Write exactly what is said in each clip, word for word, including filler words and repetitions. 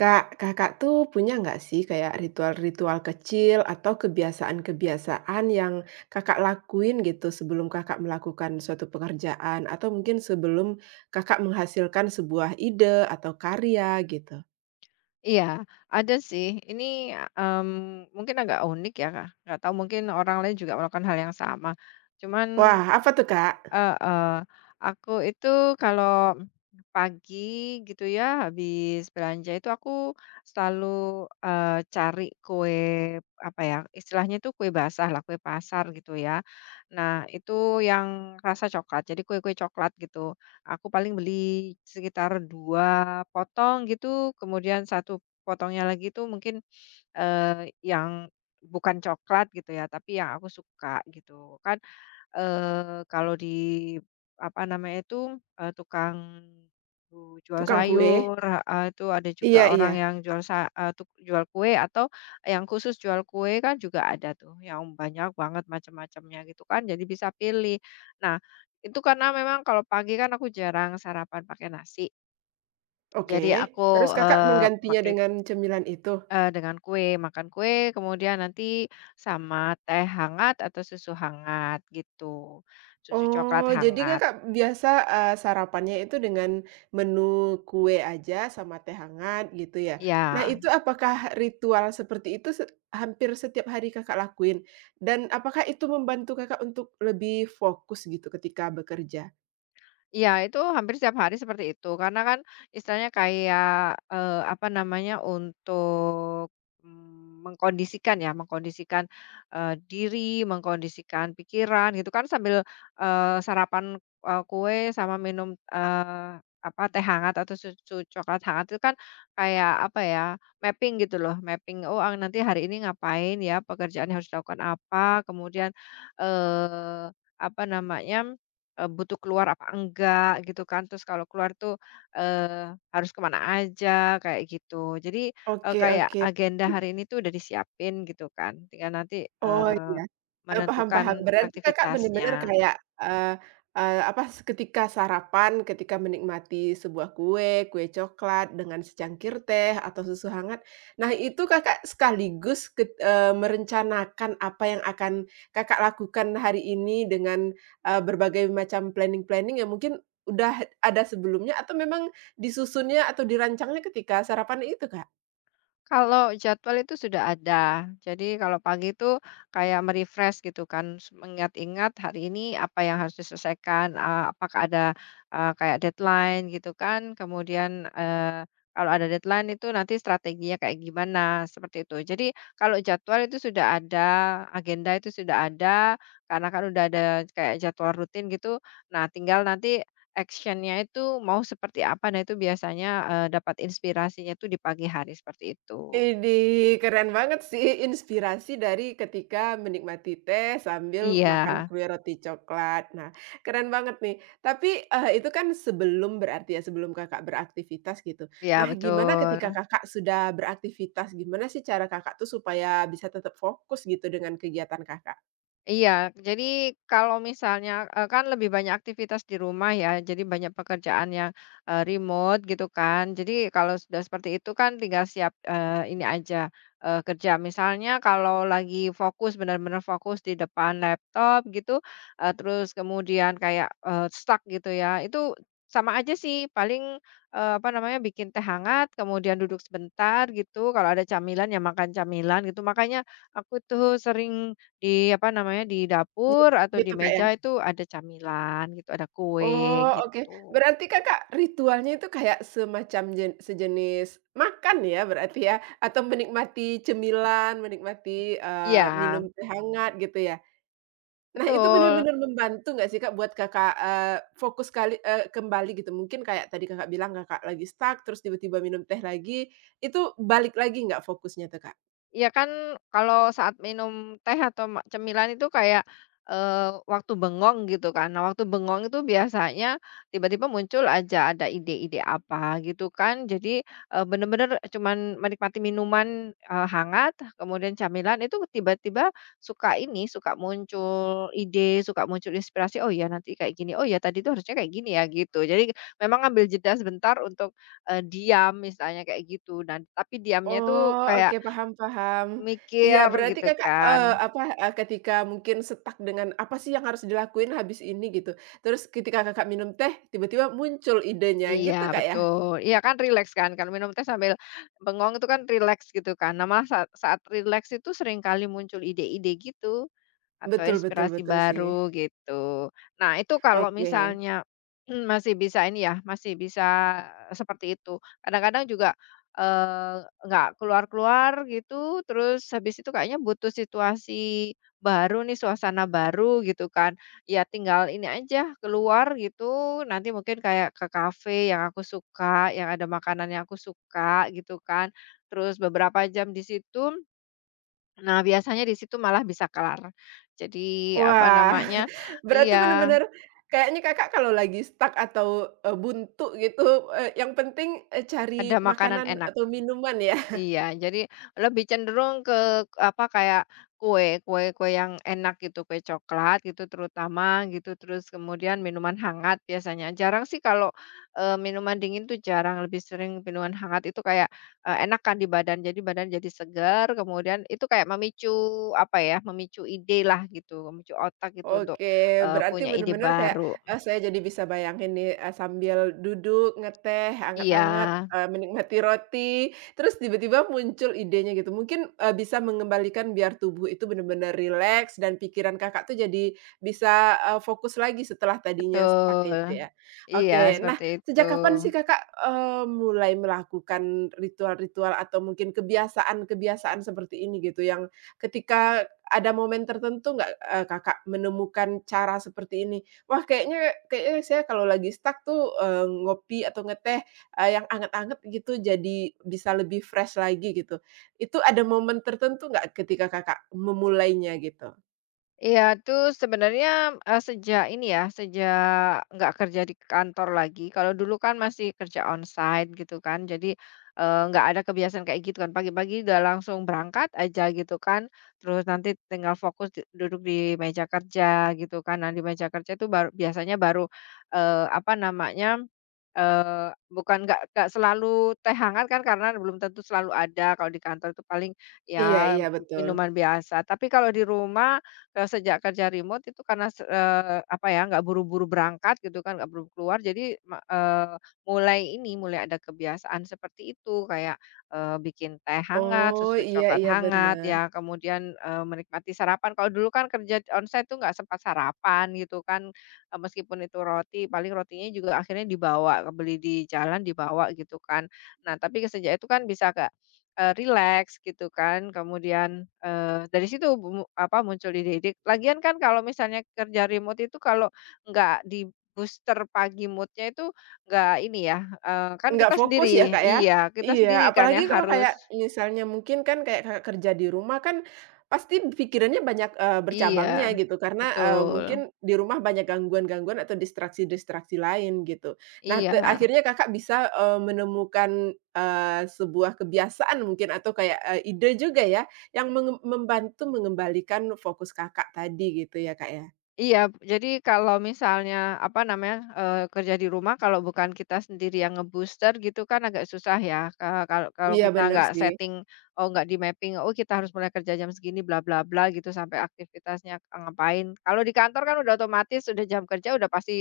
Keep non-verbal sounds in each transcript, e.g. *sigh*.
Kak, Kakak tuh punya nggak sih kayak ritual-ritual kecil atau kebiasaan-kebiasaan yang Kakak lakuin gitu sebelum Kakak melakukan suatu pekerjaan atau mungkin sebelum Kakak menghasilkan sebuah ide atau karya gitu? Iya, ada sih. Ini, mmm, mungkin agak unik ya, Kak, nggak tahu mungkin orang lain juga melakukan hal yang sama. Cuman Wah, apa tuh, Kak? heeh, aku itu kalau pagi gitu ya, habis belanja itu aku selalu, eee, cari kue, apa ya, istilahnya itu kue basah lah, kue pasar gitu ya. Nah, itu yang rasa coklat, jadi kue-kue coklat gitu. Aku paling beli sekitar dua potong gitu, kemudian satu potongnya lagi itu mungkin, eee, yang bukan coklat gitu ya, tapi yang aku suka gitu kan. Eee, kalau di, apa namanya itu, eee, tukang bu jual Tukang kue? sayur, heeh, itu ada juga Iya, orang iya. yang jual sa eee, tuk jual kue atau yang khusus jual kue kan juga ada tuh, yang banyak banget macam-macamnya gitu kan, jadi bisa pilih. Nah, itu karena memang kalau pagi kan aku jarang sarapan pakai nasi, Oke. jadi aku, Terus Kakak eee, menggantinya make dengan cemilan itu? Eee, dengan kue, makan kue, kemudian nanti sama teh hangat atau susu hangat gitu, susu coklat Oh, jadi hangat, Kakak biasa, eee, sarapannya itu dengan menu kue aja sama teh hangat gitu ya. Nah ya. itu apakah ritual seperti itu se hampir setiap hari Kakak lakuin? Dan apakah itu membantu Kakak untuk lebih fokus gitu ketika bekerja? Iya, itu hampir setiap hari seperti itu. Karena kan istilahnya kayak, eee, apa namanya, untuk, mmm, mengkondisikan ya, mengkondisikan, eee, diri, mengkondisikan pikiran gitu kan sambil, eee, sarapan, eee, kue sama minum, eee, apa, teh hangat atau susu coklat hangat itu kan kayak, apa ya, mapping gitu loh, mapping, "Oh, ah, nanti hari ini ngapain ya, pekerjaan yang harus dilakukan apa," kemudian, eee, apa namanya. Eee, butuh keluar apa enggak gitu kan, terus kalau keluar tuh, eee, harus kemana aja kayak gitu. Jadi, eee, Oke, kayak oke. agenda hari ini tuh udah disiapin gitu kan, tinggal nanti, Oh, eee, iya. Eee, paham, paham. menentukan Berarti Kakak bener-bener aktivitasnya. kayak, eee eee, apa, ketika sarapan, ketika menikmati sebuah kue, kue coklat dengan secangkir teh atau susu hangat. Nah, itu Kakak sekaligus ket eee, merencanakan apa yang akan Kakak lakukan hari ini dengan, eee, berbagai macam planning-planning yang mungkin udah ada sebelumnya atau memang disusunnya atau dirancangnya ketika sarapan itu, Kak? Kalau jadwal itu sudah ada. Jadi kalau pagi itu kayak me gitu kan, mengingat-ingat hari ini apa yang harus diselesaikan, eee, apakah ada, eee, kayak deadline gitu kan. Kemudian, eee, kalau ada deadline itu nanti strateginya kayak gimana, seperti itu. Jadi kalau jadwal itu sudah ada, agenda itu sudah ada, karena kan udah ada kayak jadwal rutin gitu. Nah tinggal nanti actionnya itu mau seperti apa, nah itu biasanya, eee, dapat inspirasinya itu di pagi hari seperti itu. Ini keren banget sih inspirasi dari ketika menikmati teh sambil Iya. makan kue roti coklat. Nah, keren banget nih. Tapi, eee, itu kan sebelum berarti ya, sebelum Kakak beraktivitas gitu. Iya, Nah, gimana betul. ketika Kakak sudah beraktivitas, gimana sih cara Kakak tuh supaya bisa tetap fokus gitu dengan kegiatan Kakak? Iya, jadi kalau misalnya, eee, kan lebih banyak aktivitas di rumah ya, jadi banyak pekerjaan yang, eee, remote gitu kan. Jadi kalau sudah seperti itu kan tinggal siap, eee, ini aja, eee, kerja. Misalnya kalau lagi fokus, benar-benar fokus di depan laptop gitu, eee, terus kemudian kayak, eee, stuck gitu ya, itu sama aja sih paling, eee, apa namanya, bikin teh hangat, kemudian duduk sebentar gitu, kalau ada camilan ya makan camilan gitu. Makanya aku tuh sering di apa namanya, di dapur atau di Gitu Kak ya? meja itu ada camilan gitu, ada kue Oh, oke. gitu. Berarti Kakak ritualnya itu kayak semacam jen sejenis makan ya berarti ya? Atau menikmati cemilan, menikmati, Iya, eee, minum teh hangat gitu ya? Nah itu betul. benar-benar membantu nggak sih Kak buat Kakak, eee, fokus kali eee, kembali gitu? Mungkin kayak tadi Kakak bilang Kakak lagi stuck terus tiba-tiba minum teh lagi, itu balik lagi nggak fokusnya tuh Kak? Iya kan kalau saat minum teh atau ma cemilan itu kayak, eee, waktu bengong gitu kan. Nah waktu bengong itu biasanya tiba-tiba muncul aja ada ide-ide apa gitu kan. Jadi, eee, bener-bener cuman menikmati minuman, eee, hangat, kemudian camilan itu tiba-tiba suka ini, suka muncul ide, suka muncul inspirasi, "Oh iya nanti kayak gini, oh iya tadi itu harusnya kayak gini ya," gitu. Jadi memang ambil jeda sebentar untuk, eee, diam misalnya kayak gitu. Dan tapi diamnya itu Oh, oke, kayak paham, paham. Iya, mikir berarti gitu Kakak, kan. eee, apa, eee, ketika mungkin stuck dengan apa sih yang harus dilakuin habis ini gitu, terus ketika Kakak minum teh, tiba-tiba muncul idenya Iya gitu, Kak, ya? betul. Iya kan rileks kan, kalau minum teh sambil bengong itu kan rileks gitu kan. Nah malah saat saat rileks itu seringkali muncul ide-ide gitu. Atau Betul, betul, inspirasi betul sih. baru gitu. Nah itu kalau Oke. misalnya *clears throat* masih bisa ini ya, masih bisa eh, seperti itu. Kadang-kadang juga, eee, nggak keluar-keluar gitu, terus habis itu kayaknya butuh situasi baru nih, suasana baru gitu kan. Ya tinggal ini aja keluar gitu, nanti mungkin kayak ke kafe yang aku suka, yang ada makanan yang aku suka gitu kan. Terus beberapa jam di situ. Nah, biasanya di situ malah bisa kelar. Jadi, apa Wah, namanya, *laughs* berarti iya, bener-bener kayaknya Kakak kalau lagi stuck atau, eee, buntu gitu, eee, yang penting, eee, cari ada makanan makanan enak. atau minuman ya? Iya, jadi lebih cenderung ke apa, kayak kue, kue-kue yang enak gitu, kue coklat gitu terutama gitu, terus kemudian minuman hangat biasanya. Jarang sih kalau, eee, minuman dingin tuh jarang, lebih sering minuman hangat itu kayak, eee, enak kan di badan, jadi badan jadi segar, kemudian itu kayak memicu apa ya, memicu ide lah gitu, memicu otak gitu untuk, Oke, eee, berarti punya ide bener-bener kayak, baru. eee, saya jadi bisa bayangin nih, eee, sambil duduk, ngeteh, Iya, anget-anget, eee, menikmati roti, terus tiba-tiba muncul idenya gitu. Mungkin, eee, bisa mengembalikan biar tubuh itu bener-bener rileks dan pikiran Kakak tuh jadi bisa, eee, fokus lagi setelah tadinya stuck betul. itu ya. Iya, Oke, nah seperti itu. sejak kapan sih Kakak, eee, mulai melakukan ritual-ritual atau mungkin kebiasaan-kebiasaan seperti ini gitu yang ketika ada momen tertentu nggak, eee, Kakak menemukan cara seperti ini? Wah kayaknya kayaknya saya kalau lagi stuck tuh, eee, ngopi atau ngeteh, eee, yang anget-anget gitu jadi bisa lebih fresh lagi gitu. Itu ada momen tertentu nggak ketika Kakak memulainya gitu? Iya, itu sebenarnya, eee, sejak ini ya, sejak nggak kerja di kantor lagi, kalau dulu kan masih kerja onsite gitu kan, jadi, eee, nggak ada kebiasaan kayak gitu kan, pagi-pagi udah langsung berangkat aja gitu kan, terus nanti tinggal fokus di duduk di meja kerja gitu kan. Nah, di meja kerja itu baru biasanya baru, eee, apa namanya, eee, bukan nggak nggak selalu teh hangat kan karena belum tentu selalu ada, kalau di kantor itu paling Iya, ya iya betul. minuman biasa. Tapi kalau di rumah. Eee, sejak kerja remote itu karena se eee, apa ya, nggak buru-buru berangkat gitu kan, nggak buru keluar jadi me eee, mulai ini, mulai ada kebiasaan seperti itu kayak, eee, bikin teh hangat, Oh, susu iya, coklat iya hangat benar. ya, kemudian, eee, menikmati sarapan. Kalau dulu kan kerja onsite tuh nggak sempat sarapan gitu kan, eee, meskipun itu roti, paling rotinya juga akhirnya dibawa, beli di jalan dibawa gitu kan. Nah, tapi sejak itu kan bisa ke. Eee, rileks gitu kan, kemudian, eee, dari situ mu apa, muncul ide-ide. Lagian kan kalau misalnya kerja remote itu kalau nggak di-booster pagi moodnya itu nggak ini ya, eee, kan Nggak kita fokus ya, sendiri Kak, ya? iya, kita Iya, sendiri kan yang apalagi kalau harus. kayak misalnya mungkin kan kayak Kakak kerja di rumah kan pasti pikirannya banyak, eee, bercabangnya Iya, gitu karena, eee, betul, mungkin di rumah banyak gangguan-gangguan atau distraksi-distraksi lain gitu. Nah, te iya. akhirnya Kakak bisa, eee, menemukan, eee, sebuah kebiasaan mungkin atau kayak, eee, ide juga ya yang menge membantu mengembalikan fokus Kakak tadi gitu ya, Kak, ya? Iya, jadi kalau misalnya, apa namanya, eee, kerja di rumah kalau bukan kita sendiri yang nge gitu kan agak susah ya, eee, kalau kalau Iya kita bener nggak sih. setting, oh nggak di-mapping, oh kita harus mulai kerja jam segini bla bla bla gitu sampai aktivitasnya ngapain. Kalau di kantor kan udah otomatis udah jam kerja udah pasti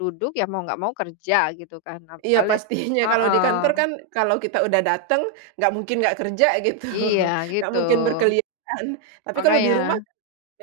duduk ya mau nggak mau kerja gitu kan. Nah Iya kali pastinya, kalau di heeh, kantor kan kalau kita udah datang nggak mungkin nggak kerja gitu, iya *laughs* nggak gitu, mungkin berkelihatan. Tapi kalau di rumah makanya.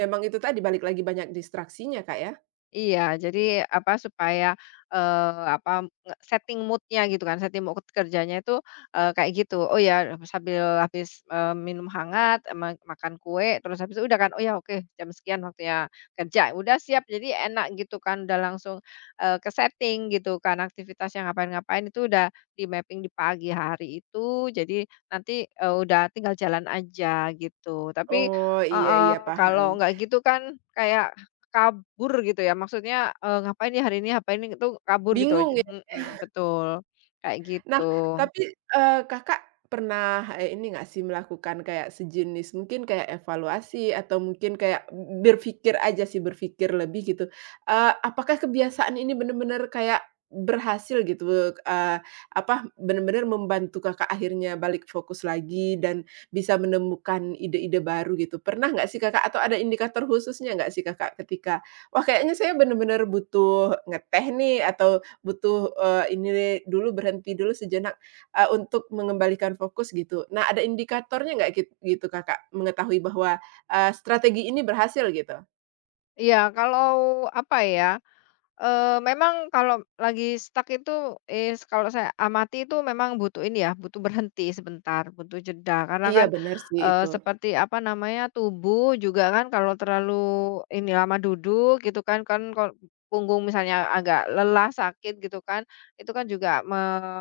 memang itu tadi balik lagi banyak distraksinya, Kak, ya? Iya, jadi apa, supaya, eee, apa, nge setting moodnya gitu kan, setting mood kerjanya itu, eee, kayak gitu. Oh ya, sambil habis, eee, minum hangat, ma makan kue, terus habis itu udah kan, "Oh ya oke, jam sekian waktunya kerja." Udah siap, jadi enak gitu kan, udah langsung, eee, ke-setting gitu kan. Aktivitas yang ngapain-ngapain itu udah di-mapping di pagi hari itu, jadi nanti, eee, udah tinggal jalan aja gitu. Tapi Oh, iya, heeh, iya paham. kalau nggak gitu kan kayak kabur gitu ya maksudnya, eee, ngapain ya hari ini ngapain ini itu kabur gitu Bingung. aja mhm, betul, kayak Nah, gitu. tapi, eee, Kakak pernah, eee, ini nggak sih melakukan kayak sejenis mungkin kayak evaluasi atau mungkin kayak berpikir aja sih, berpikir lebih gitu, eee, apakah kebiasaan ini benar-benar kayak berhasil gitu, eee, apa, benar-benar membantu Kakak akhirnya balik fokus lagi dan bisa menemukan ide-ide baru gitu. Pernah nggak sih Kakak atau ada indikator khususnya nggak sih Kakak ketika, "Wah kayaknya saya benar-benar butuh ngeteh nih," atau butuh, eee, ini deh dulu berhenti dulu sejenak, eee, untuk mengembalikan fokus gitu. Nah ada indikatornya nggak git gitu Kakak mengetahui bahwa, eee, strategi ini berhasil gitu? Iya kalau apa ya. Eee, memang kalau lagi stuck itu, eee, kalau saya amati itu memang butuh ini ya, butuh berhenti sebentar, butuh jeda. Karena Iya kan, benar sih itu. eee, seperti apa namanya, tubuh juga kan kalau terlalu ini lama duduk gitu kan kan kalau punggung misalnya agak lelah, sakit gitu kan, itu kan juga me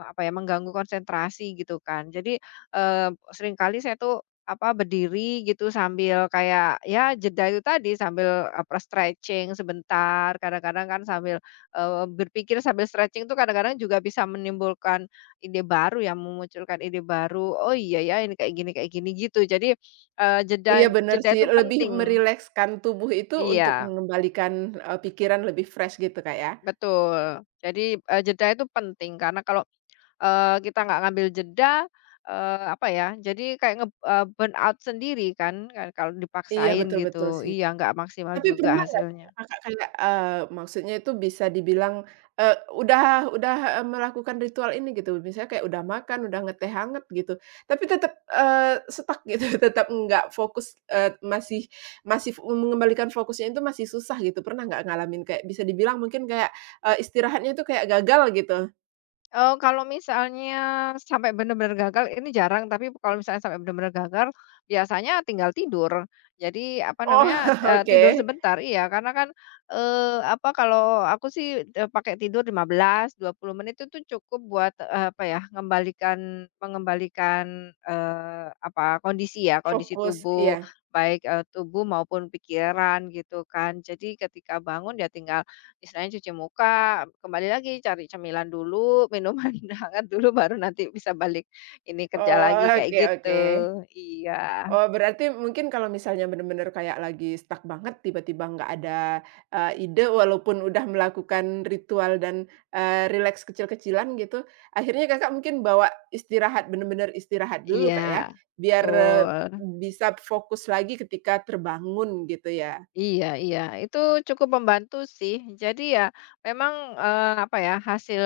apa ya, mengganggu konsentrasi gitu kan. Jadi, eee, seringkali saya tuh apa, berdiri gitu sambil kayak ya jeda itu tadi sambil apa, stretching sebentar, kadang-kadang kan sambil, eee, berpikir sambil stretching itu kadang-kadang juga bisa menimbulkan ide baru ya, memunculkan ide baru, "Oh iya ya ini kayak gini kayak gini," gitu. Jadi, eee, Iya jeda benar jeda sih, itu lebih penting. merilekskan tubuh itu untuk Iya, mengembalikan, eee, pikiran lebih fresh gitu Kak ya? betul. Jadi, eee, jeda itu penting karena kalau eee, kita nggak ngambil jeda, eee, apa ya, jadi kayak nge eee, burn out sendiri kan, kan kalau Iya dipaksain betul, betul gitu. sih. Iya, nggak maksimal Tapi juga pernah nggak hasilnya. Kakak kayak, eee, maksudnya itu bisa dibilang, eee, udah udah, eee, melakukan ritual ini gitu, misalnya kayak udah makan, udah ngeteh hangat gitu, tapi tetap, eee, stuck *laughs* gitu, tetap nggak fokus, eee, masih masih mengembalikan fokusnya itu masih susah gitu, pernah nggak ngalamin kayak bisa dibilang mungkin kayak, eee, istirahatnya itu kayak gagal gitu? Eee, kalau misalnya sampai benar-benar gagal ini jarang, tapi kalau misalnya sampai benar-benar gagal, biasanya tinggal tidur. Jadi, apa namanya, Oh, *laughs* eee, tidur oke, sebentar iya, karena kan, eee, apa, kalau aku sih, eee, pakai tidur lima belas, dua puluh menit itu cukup buat, eee, apa ya, mengembalikan, mengembalikan, eee, apa, kondisi ya, kondisi fokus, tubuh, iya. baik, eee, tubuh maupun pikiran gitu kan. Jadi ketika bangun ya tinggal istilahnya cuci muka, kembali lagi cari cemilan dulu, minuman *laughs* hangat dulu, baru nanti bisa balik ini kerja Oh, lagi, kayak oke, oke. gitu. Iya Oh, berarti mungkin kalau misalnya benar-benar kayak lagi stuck banget, tiba-tiba nggak ada, eee, ide walaupun udah melakukan ritual dan, eee, rileks kecil-kecilan gitu, akhirnya Kakak mungkin bawa istirahat, benar-benar istirahat dulu, iya, Kak, ya? Biar, eee, betul. bisa fokus lagi ketika terbangun gitu ya? Iya iya, itu cukup membantu sih. Jadi ya memang, eee, apa ya, hasil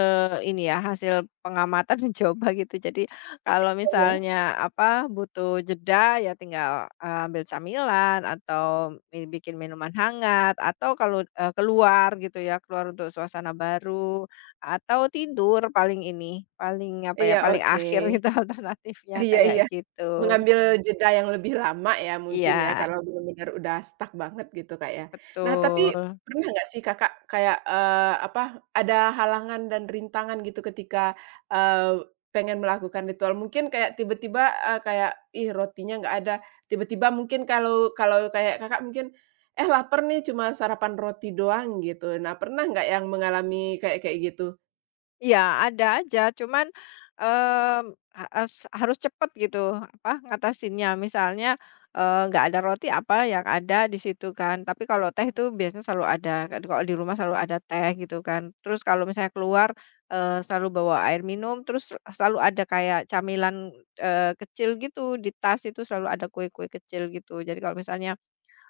ini ya, hasil pengamatan *laughs* mencoba gitu. Jadi kalau Iya ya. misalnya apa, butuh jeda ya tinggal, eee, ambil camilan atau mi bikin minuman hangat atau kalau, eee, keluar gitu ya, keluar untuk suasana baru atau tidur paling ini, paling apa ya, Iya, paling oke. akhir *laughs* gitu alternatifnya Iya, kayak iya. gitu. Mengambil jeda yang lebih lama ya mungkin ya, Iya, kalau benar-benar udah stuck banget gitu, Kak, ya. Nah, tapi betul. pernah nggak sih Kakak kayak, eee, apa, ada halangan dan rintangan gitu ketika, eee, pengen melakukan ritual? Mungkin kayak tiba-tiba, eee, kayak, "Ih, rotinya nggak ada." Tiba-tiba mungkin kalau kalau kayak Kakak mungkin, "Eh, laper nih, cuma sarapan roti doang." Gitu. Nah, pernah nggak yang mengalami kayak kayak gitu? Iya, ada aja, cuman, mmm, ha es harus cepet gitu, apa, ngatasinnya. Misalnya, eee, nggak ada roti apa yang ada di situ kan, tapi kalau teh itu biasanya selalu ada, kan kalau di rumah selalu ada teh gitu kan. Terus kalau misalnya keluar, eee, selalu bawa air minum, terus selalu ada kayak camilan, eee, kecil gitu di tas itu selalu ada kue-kue kecil gitu. Jadi kalau misalnya.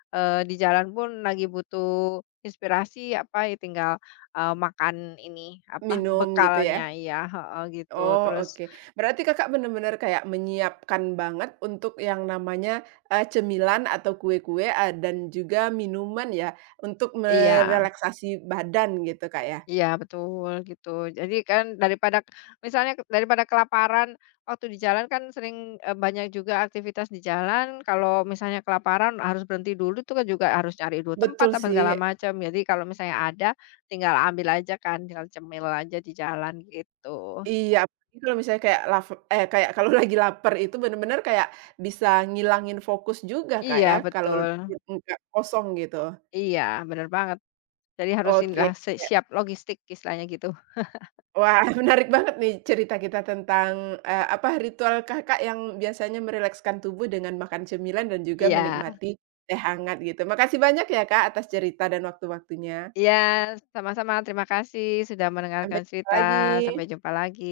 Eee, di jalan pun lagi butuh inspirasi apa ya tinggal, eee, makan ini apa Minum gitu ya? bekalnya iya, heeh, gitu Oh, terus oke. Berarti Kakak bener-bener kayak menyiapkan banget untuk yang namanya, eee, cemilan atau kue-kue, eee, dan juga minuman ya, untuk iya merelaksasi badan gitu, Kak, ya? iya betul gitu jadi kan daripada misalnya ke- daripada kelaparan waktu di jalan kan sering, eee, banyak juga aktivitas di jalan kalau misalnya kelaparan harus berhenti dulu tuh kan juga harus cari dulu tempat Betul apa segala sih, macam jadi kalau misalnya ada tinggal ambil aja kan tinggal cemil aja di jalan gitu. iya, apalagi kalau misalnya kayak laf eh, kayak kalau *laughs* lagi lapar itu bener-bener kayak bisa ngilangin fokus juga, Kak, Iya ya, kalau betul. perut nggak kosong gitu. Iya, bener banget. Jadi harus Oke. inilah si siap logistik istilahnya gitu. Wah, *laughs* menarik banget nih cerita kita tentang, eee, apa, ritual Kakak yang biasanya merilekskan tubuh dengan makan cemilan dan juga Iya. menikmati teh hangat gitu. Makasih banyak ya Kak atas cerita dan waktu-waktunya. Iya, sama-sama terima kasih sudah Sampai mendengarkan jumpa cerita, lagi. sampai jumpa lagi.